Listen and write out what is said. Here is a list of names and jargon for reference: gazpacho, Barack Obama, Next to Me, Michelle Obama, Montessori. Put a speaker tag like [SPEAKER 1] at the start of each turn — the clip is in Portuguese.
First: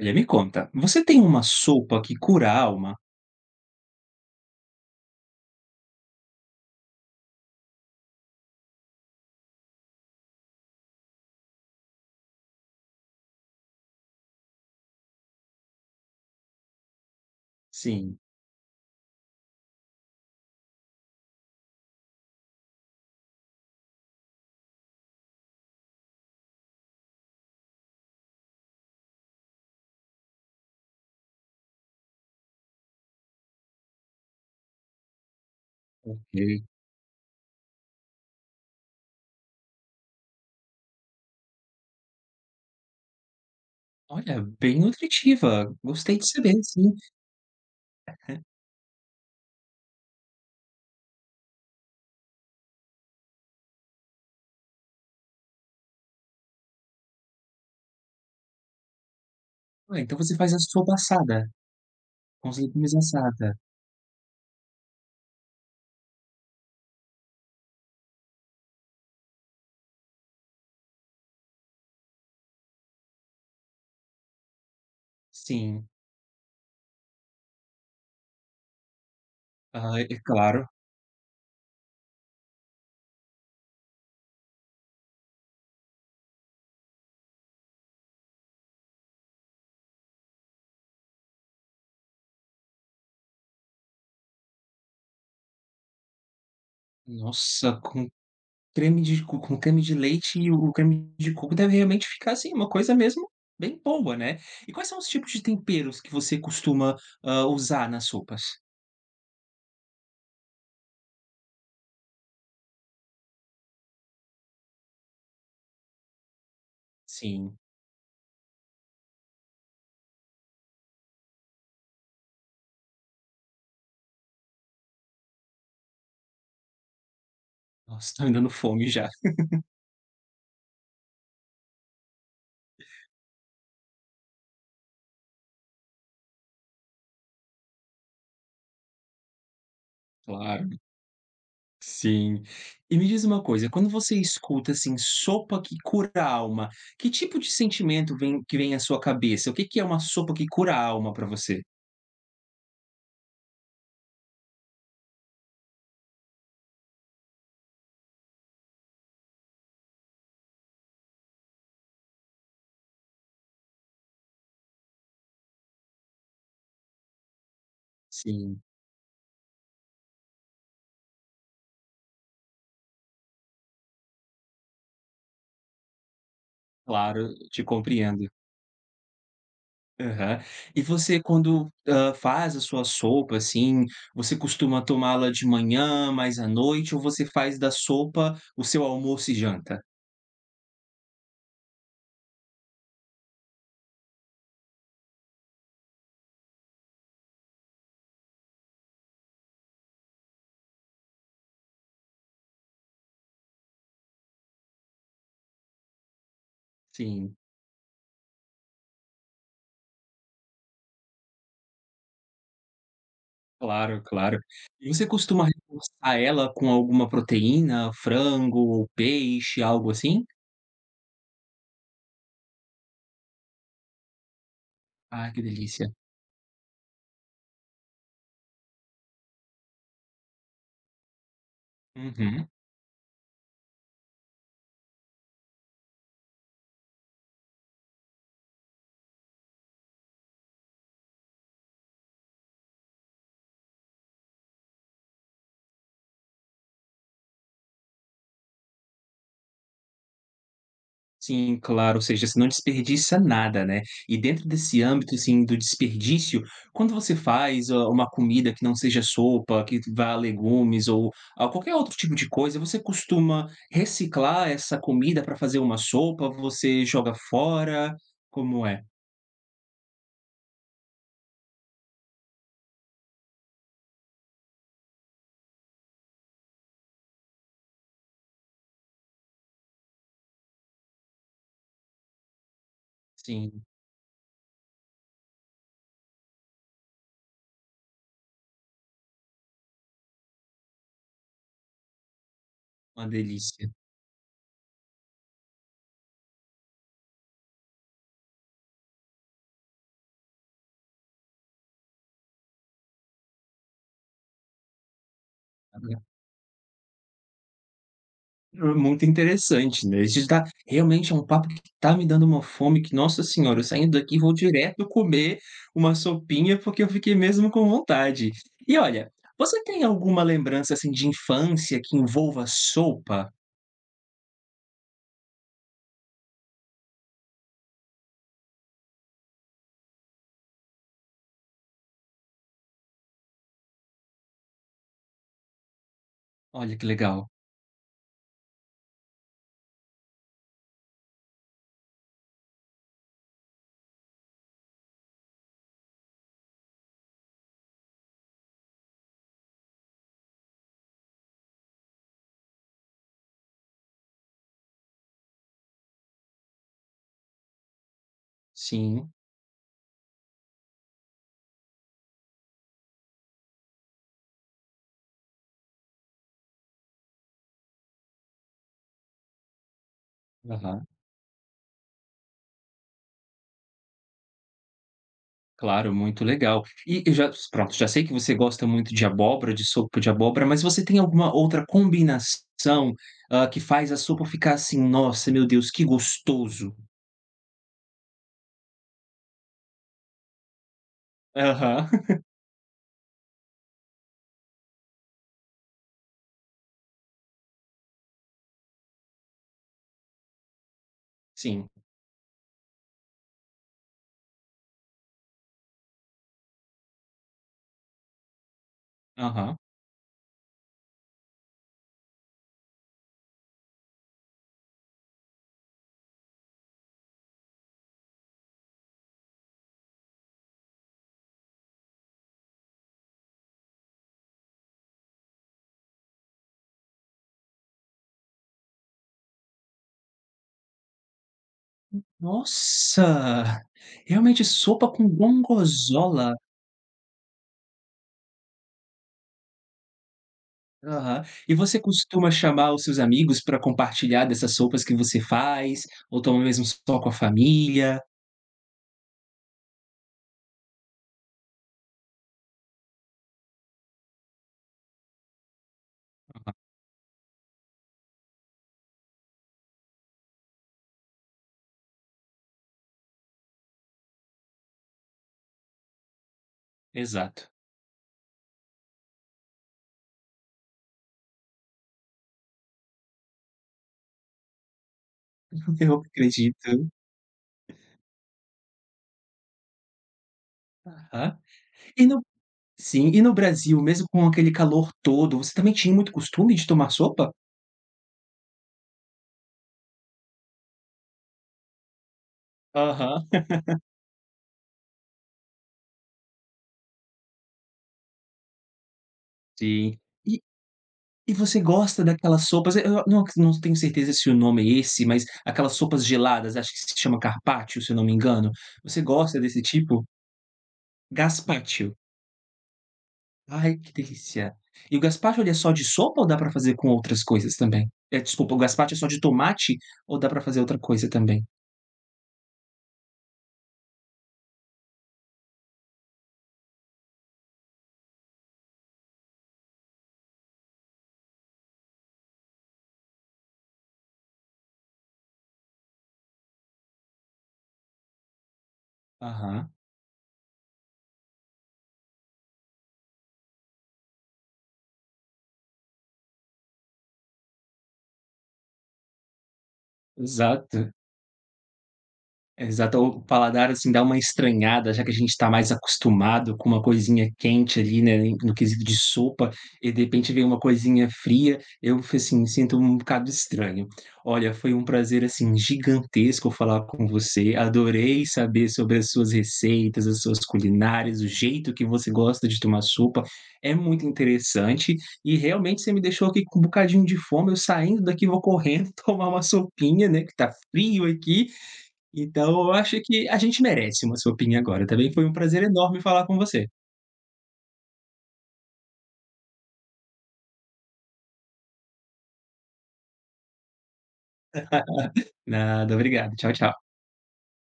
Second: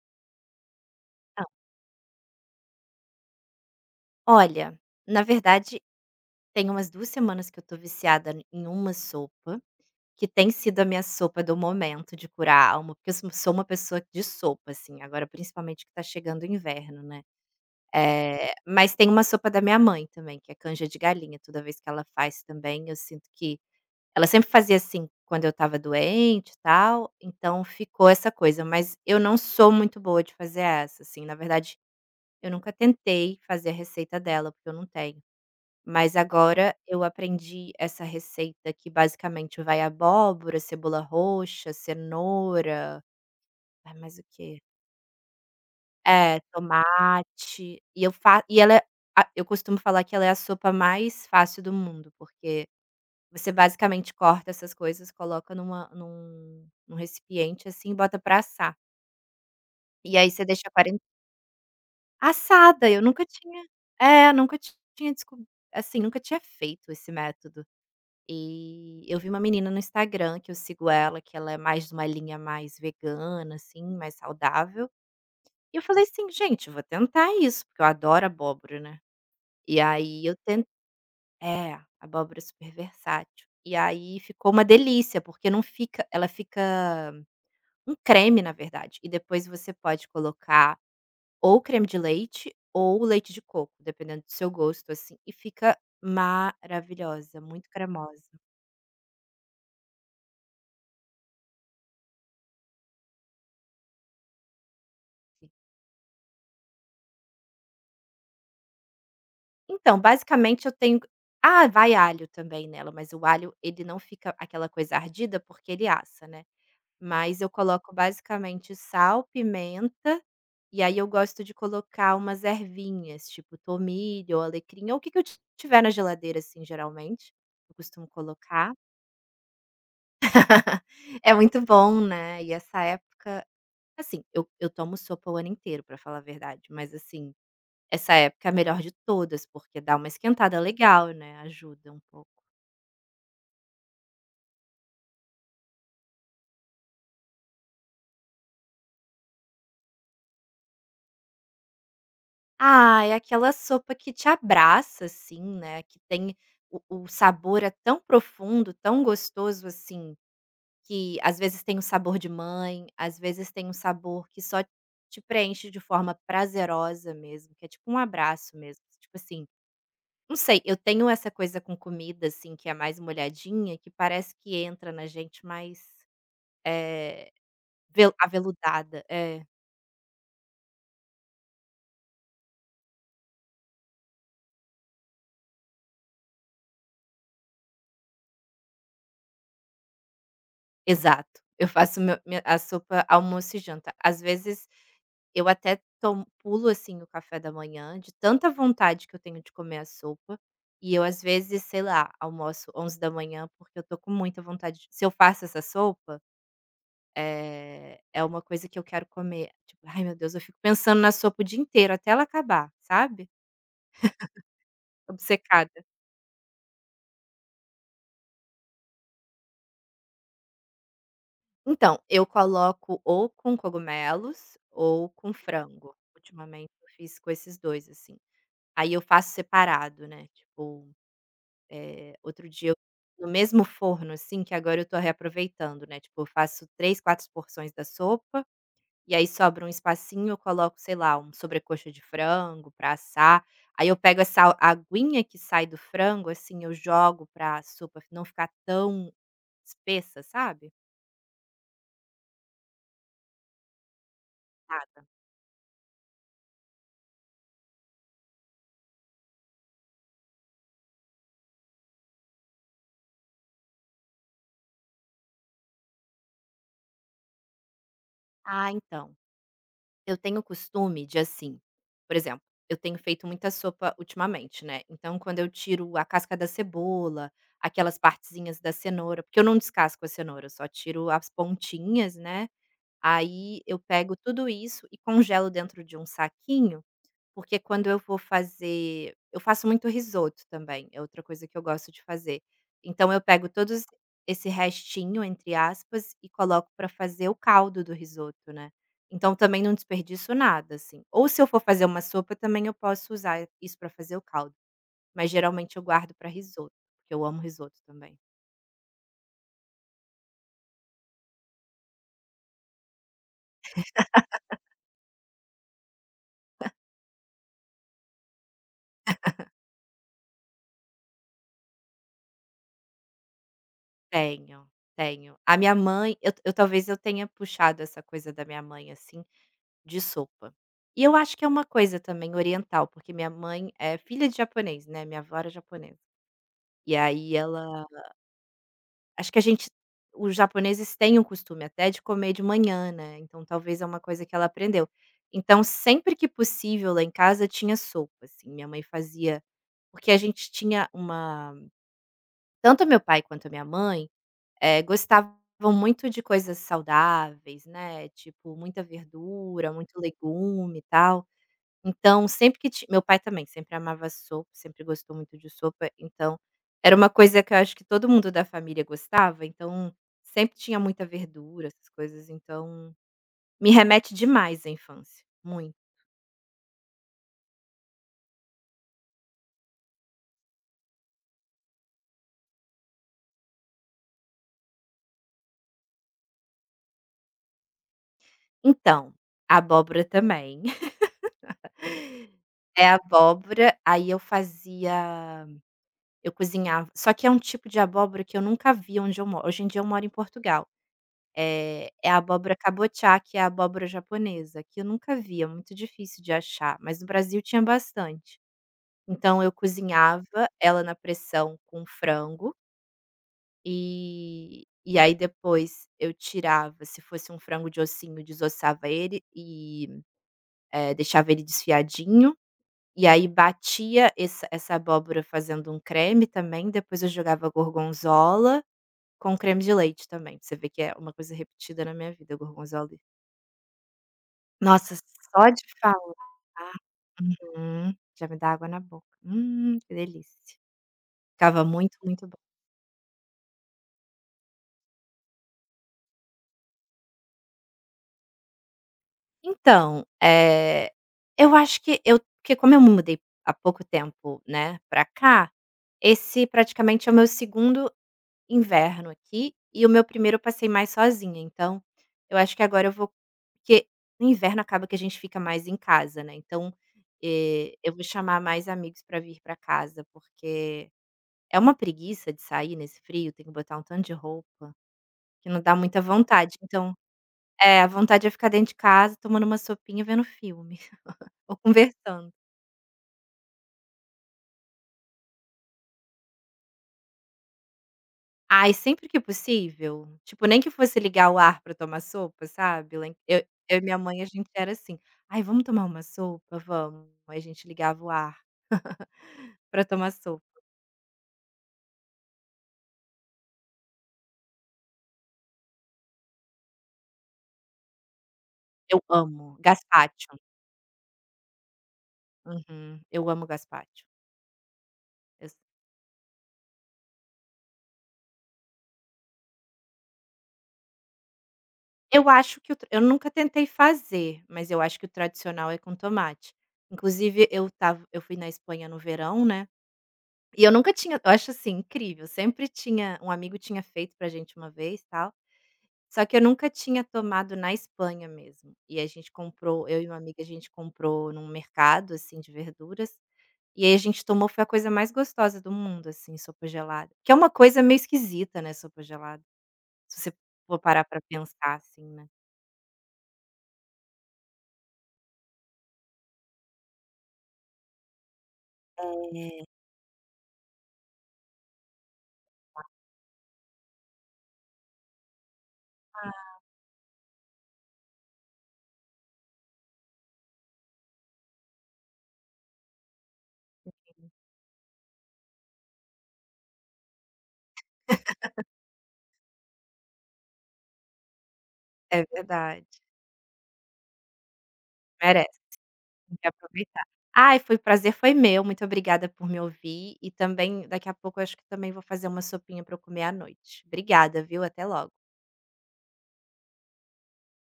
[SPEAKER 1] Olha, me conta, você tem uma
[SPEAKER 2] Então,
[SPEAKER 1] sopa que cura a alma?
[SPEAKER 2] olha, na verdade, tem umas 2 semanas que eu tô viciada n em uma sopa, que tem sido a minha sopa do momento de curar a alma, porque eu sou uma pessoa de sopa, assim, agora principalmente que tá chegando o inverno, né.
[SPEAKER 1] Sim,
[SPEAKER 2] Mas tem uma sopa da minha mãe também, que é canja de galinha, toda vez que ela faz também eu sinto que ela sempre fazia, assim, quando eu estava doente e tal, então ficou essa coisa, mas eu não sou muito boa de fazer essa, assim, na verdade, eu nunca tentei fazer a receita dela, porque eu não tenho. Mas
[SPEAKER 1] ok.
[SPEAKER 2] agora eu aprendi essa receita que basicamente vai abóbora, cebola roxa, cenoura, vai mais o
[SPEAKER 1] Olha,
[SPEAKER 2] quê?
[SPEAKER 1] bem nutritiva, gostei de
[SPEAKER 2] É,
[SPEAKER 1] saber, sim.
[SPEAKER 2] tomate, e eu costumo falar que ela é a sopa mais fácil do mundo, porque você basicamente corta essas coisas, coloca num recipiente, assim, e bota pra assar.
[SPEAKER 1] Ué, então
[SPEAKER 2] E aí
[SPEAKER 1] você
[SPEAKER 2] você
[SPEAKER 1] faz a
[SPEAKER 2] deixa
[SPEAKER 1] sopa
[SPEAKER 2] 40.
[SPEAKER 1] assada, com os
[SPEAKER 2] Assada,
[SPEAKER 1] legumes
[SPEAKER 2] eu nunca
[SPEAKER 1] assada.
[SPEAKER 2] tinha é, nunca tinha desco assim, nunca tinha feito esse método. E eu vi uma menina no Instagram que eu sigo ela, que ela é mais de uma linha mais vegana, assim, mais saudável. E eu
[SPEAKER 1] Sim,
[SPEAKER 2] falei assim: "Gente, eu vou tentar isso, porque eu adoro abóbora, né". E
[SPEAKER 1] ah, é
[SPEAKER 2] aí eu ten
[SPEAKER 1] claro.
[SPEAKER 2] É, abóbora é super versátil. E aí ficou uma delícia, porque não fica ela fica um creme, na verdade, e depois você pode colocar ou creme de leite ou leite de coco, dependendo do seu gosto, assim, e fica maravilhosa, muito
[SPEAKER 1] Nossa, com
[SPEAKER 2] cremosa.
[SPEAKER 1] creme de co com creme de leite e o creme de coco deve realmente ficar, assim, uma coisa mesmo bem boa, né. E quais são os tipos de temperos que você costuma, usar nas sopas?
[SPEAKER 2] Então, basicamente vai alho também nela, mas o alho ele não fica aquela coisa ardida, porque ele assa, né. Mas eu
[SPEAKER 1] Sim.
[SPEAKER 2] coloco basicamente sal, pimenta, e aí eu gosto de colocar umas ervinhas, tipo tomilho ou alecrim, ou o que que eu ti tiver na geladeira, assim, geralmente, eu costumo
[SPEAKER 1] Nossa, tá me dando
[SPEAKER 2] colocar.
[SPEAKER 1] fome já,
[SPEAKER 2] É muito bom, né, e essa época assim, eu tomo sopa o ano inteiro, pra falar a verdade, mas assim essa época é a melhor de todas, porque dá uma esquentada
[SPEAKER 1] claro.
[SPEAKER 2] legal, né, ajuda um pouco.
[SPEAKER 1] Sim. E me diz uma coisa, quando você escuta, assim, "sopa que cura a alma", que tipo de sentimento vem à sua cabeça? O que que é uma sopa que cura a alma para você?
[SPEAKER 2] Ah, é aquela sopa que te abraça, assim, né, que tem o sabor é tão profundo, tão gostoso, assim, que às vezes tem o sabor de mãe, às vezes tem um sabor que só te preenche de forma prazerosa mesmo, que é tipo um abraço
[SPEAKER 1] Sim,
[SPEAKER 2] mesmo, tipo assim, não sei, eu tenho essa coisa com comida, assim, que é mais molhadinha, que parece que entra na gente mais,
[SPEAKER 1] claro,
[SPEAKER 2] é
[SPEAKER 1] te
[SPEAKER 2] vel
[SPEAKER 1] compreendo.
[SPEAKER 2] aveludada. É.
[SPEAKER 1] Aham. E você quando, faz a sua sopa, assim, você costuma tomá-la de manhã, mais à noite ou você faz da sopa o seu almoço e janta?
[SPEAKER 2] Exato. Eu faço meu minha a sopa almoço e janta. Às vezes, eu até tomo pulo, assim, o café da manhã, de tanta vontade que eu tenho de comer a sopa, e eu às vezes, sei lá, almoço 11 da manhã porque eu tô com muita vontade de se eu faço essa sopa,
[SPEAKER 1] Sim,
[SPEAKER 2] é uma coisa que eu quero comer. Tipo, ai meu Deus, eu fico pensando na sopa o dia inteiro até ela acabar, sabe,
[SPEAKER 1] claro, claro. E você costuma
[SPEAKER 2] obcecada.
[SPEAKER 1] reforçar ela com alguma proteína, frango ou peixe, algo assim?
[SPEAKER 2] Então, eu coloco ou com cogumelos ou
[SPEAKER 1] Ah,
[SPEAKER 2] com
[SPEAKER 1] que delícia.
[SPEAKER 2] frango. Ultimamente eu fiz com esses 2 assim. Aí eu faço separado, né, tipo,
[SPEAKER 1] Uhum.
[SPEAKER 2] outro dia eu no mesmo forno, assim, que agora eu tô reaproveitando, né, tipo, eu faço 3, 4 porções da sopa, e aí sobra um espacinho, eu coloco, sei lá, um sobrecoxa de frango pra assar, aí eu pego essa aguinha que sai do frango, assim, eu jogo pra sopa não ficar tão espessa, sabe?
[SPEAKER 1] Sim, claro, ou seja, você não desperdiça nada, né. E dentro desse
[SPEAKER 2] Nada.
[SPEAKER 1] âmbito, assim, do desperdício, quando você faz, uma comida que não seja sopa, que vá legumes ou a qualquer outro tipo de coisa, você costuma reciclar essa comida para fazer uma sopa? Você joga fora? Como
[SPEAKER 2] Ah,
[SPEAKER 1] é?
[SPEAKER 2] então. Eu tenho o costume de, assim, por exemplo, eu tenho feito muita sopa ultimamente, né, então quando eu tiro a casca da cebola, aquelas partezinhas da cenoura, porque eu não descasco a cenoura, eu só tiro as pontinhas, né, aí
[SPEAKER 1] Sim,
[SPEAKER 2] eu pego tudo isso e congelo dentro de um saquinho porque quando eu vou fazer eu faço muito risoto também, é outra coisa que eu gosto de fazer.
[SPEAKER 1] uma
[SPEAKER 2] Então eu pego
[SPEAKER 1] delícia.
[SPEAKER 2] todos esse "restinho", entre aspas, e coloco para fazer o caldo do risoto, né. Então também não desperdiço nada, assim. Ou se eu for fazer uma sopa também eu posso usar isso para fazer o caldo, mas geralmente eu guardo para risoto, porque eu amo risoto também.
[SPEAKER 1] Muito interessante, né, isso tá realmente é um papo que tá me dando uma fome que, nossa senhora, eu saindo daqui vou direto comer uma sopinha, porque eu fiquei mesmo com vontade. E olha, você tem alguma lembrança, assim, de infância que envolva sopa?
[SPEAKER 2] Tenho, tenho. A minha mãe eu talvez eu tenha puxado essa coisa da minha mãe, assim. De sopa. E eu acho que é uma coisa também oriental, porque minha mãe é filha de japonês, né, minha avó era japonesa.
[SPEAKER 1] Olha que
[SPEAKER 2] E
[SPEAKER 1] legal.
[SPEAKER 2] aí ela acho que a gente os japoneses têm um costume até de comer de manhã, né, então talvez é uma coisa que ela aprendeu. Então sempre que possível lá em casa tinha sopa, assim, minha mãe fazia porque a gente tinha uma tanto meu pai quanto a minha mãe, gostavam muito de coisas saudáveis, né, tipo muita
[SPEAKER 1] Sim,
[SPEAKER 2] verdura, muito legume e tal. Então, sempre que ti meu pai também sempre amava sopa, sempre gostou muito de sopa, então era uma coisa que eu acho que todo mundo da família gostava, então sempre tinha
[SPEAKER 1] aham,
[SPEAKER 2] muita verdura, essas coisas, então me remete demais à infância, muito.
[SPEAKER 1] claro, muito legal. E eu já pronto, já sei que você gosta muito de abóbora, de sopa de abóbora, mas você tem alguma outra combinação, que faz a sopa ficar assim: "Nossa, meu Deus, que gostoso"?
[SPEAKER 2] Então, a abóbora também.
[SPEAKER 1] Aham.
[SPEAKER 2] É abóbora, aí eu cozinhava só que é um tipo de abóbora que eu nunca vi onde eu moro. Hoje em dia eu moro em Portugal.
[SPEAKER 1] Sim.
[SPEAKER 2] É a abóbora cabotiá, que é a abóbora japonesa, que eu nunca vi, é muito difícil de achar, mas no Brasil tinha bastante. Então eu
[SPEAKER 1] Aham.
[SPEAKER 2] cozinhava ela na pressão com frango, e aí depois eu tirava, se fosse um frango de ossinho, desossava ele e, deixava ele desfiadinho, e aí batia essa abóbora fazendo um creme também, depois eu jogava gorgonzola com creme de leite também, pra você vê que é uma coisa repetida na minha vida, gorgonzola.
[SPEAKER 1] Nossa! Realmente sopa
[SPEAKER 2] Nossa,
[SPEAKER 1] com
[SPEAKER 2] só de falar
[SPEAKER 1] gorgonzola.
[SPEAKER 2] uhum, já me dá água na boca. Que delícia.
[SPEAKER 1] Aham. E
[SPEAKER 2] Ficava
[SPEAKER 1] você
[SPEAKER 2] muito, muito
[SPEAKER 1] costuma
[SPEAKER 2] bom.
[SPEAKER 1] chamar os seus amigos pra compartilhar dessas sopas que você faz, ou toma mesmo só com a família?
[SPEAKER 2] Então, eu acho que eu porque como eu me mudei há pouco tempo, né, pra cá, esse praticamente é o meu segundo inverno aqui, e o meu primeiro eu passei mais sozinha, então, eu acho que agora eu vou porque no inverno acaba que a gente fica mais em casa, né, então,
[SPEAKER 1] Exato.
[SPEAKER 2] eu vou chamar mais amigos pra vir pra casa, porque é uma preguiça de sair nesse frio, tem que botar um tanto de roupa, que não dá
[SPEAKER 1] Eu
[SPEAKER 2] muita vontade,
[SPEAKER 1] acredito.
[SPEAKER 2] então é, a vontade é ficar dentro de casa tomando uma sopinha, vendo filme
[SPEAKER 1] Aham.
[SPEAKER 2] ou
[SPEAKER 1] E
[SPEAKER 2] conversando.
[SPEAKER 1] no Brasil, mesmo com aquele calor todo, você também tinha muito costume de tomar sopa?
[SPEAKER 2] Ai, sempre que possível, tipo, nem que fosse ligar o ar pra tomar sopa, sabe, lá em
[SPEAKER 1] Aham.
[SPEAKER 2] eu e minha mãe, a gente era assim: "Ai, vamos tomar uma sopa? Vamos". Aí a gente ligava o ar pra
[SPEAKER 1] Sim.
[SPEAKER 2] tomar sopa.
[SPEAKER 1] E você gosta daquelas sopas eu não tenho certeza se o nome é esse, mas aquelas sopas geladas, acho que se chama carpaccio, se eu não me engano.
[SPEAKER 2] Eu
[SPEAKER 1] Você gosta
[SPEAKER 2] amo
[SPEAKER 1] desse tipo?
[SPEAKER 2] gazpacho.
[SPEAKER 1] Gazpacho.
[SPEAKER 2] Uhum, eu amo
[SPEAKER 1] Ai, que
[SPEAKER 2] gazpacho.
[SPEAKER 1] delícia. E o gazpacho, ele é só de sopa ou dá pra fazer com outras coisas também? Desculpa, o gazpacho é só de tomate ou dá pra fazer outra coisa também?
[SPEAKER 2] Eu acho que eu nunca tentei fazer, mas eu acho que o tradicional é com tomate. Inclusive eu fui na Espanha no verão, né, e eu nunca tinha eu acho, assim, incrível, sempre tinha um amigo tinha feito pra gente uma vez, tal, só que eu nunca tinha tomado na Espanha mesmo. E a gente
[SPEAKER 1] Aham,
[SPEAKER 2] comprou eu e uma amiga, a gente comprou num mercado, assim, de verduras, e aí a gente tomou, foi a coisa mais gostosa do mundo, assim, sopa gelada. Que é uma coisa meio esquisita, né, sopa gelada, se você for
[SPEAKER 1] exato.
[SPEAKER 2] parar pra pensar, assim,
[SPEAKER 1] Exato, o paladar, assim, dá uma estranhada, já que a gente está mais acostumado com uma coisinha quente ali, né, no quesito de sopa,
[SPEAKER 2] né.
[SPEAKER 1] e de repente vem uma coisinha fria, eu assim, sinto um bocado estranho. Olha, foi um prazer, assim, gigantesco falar com você, adorei saber sobre as suas receitas, as suas culinárias, o jeito que você gosta de tomar sopa, é muito interessante, e realmente você me deixou aqui com um bocadinho de fome, eu saindo daqui vou correndo tomar uma sopinha, né, que tá frio aqui,
[SPEAKER 2] É
[SPEAKER 1] então eu
[SPEAKER 2] verdade,
[SPEAKER 1] acho que a gente merece uma sopinha agora, também foi um
[SPEAKER 2] merece,
[SPEAKER 1] prazer enorme falar com
[SPEAKER 2] tem que
[SPEAKER 1] você.
[SPEAKER 2] aproveitar. Ai, foi meu, muito obrigada por me ouvir e também daqui a pouco eu acho que também vou fazer uma sopinha para eu comer à noite. Obrigada, viu, até logo.
[SPEAKER 1] Nada, obrigado. Tchau, tchau.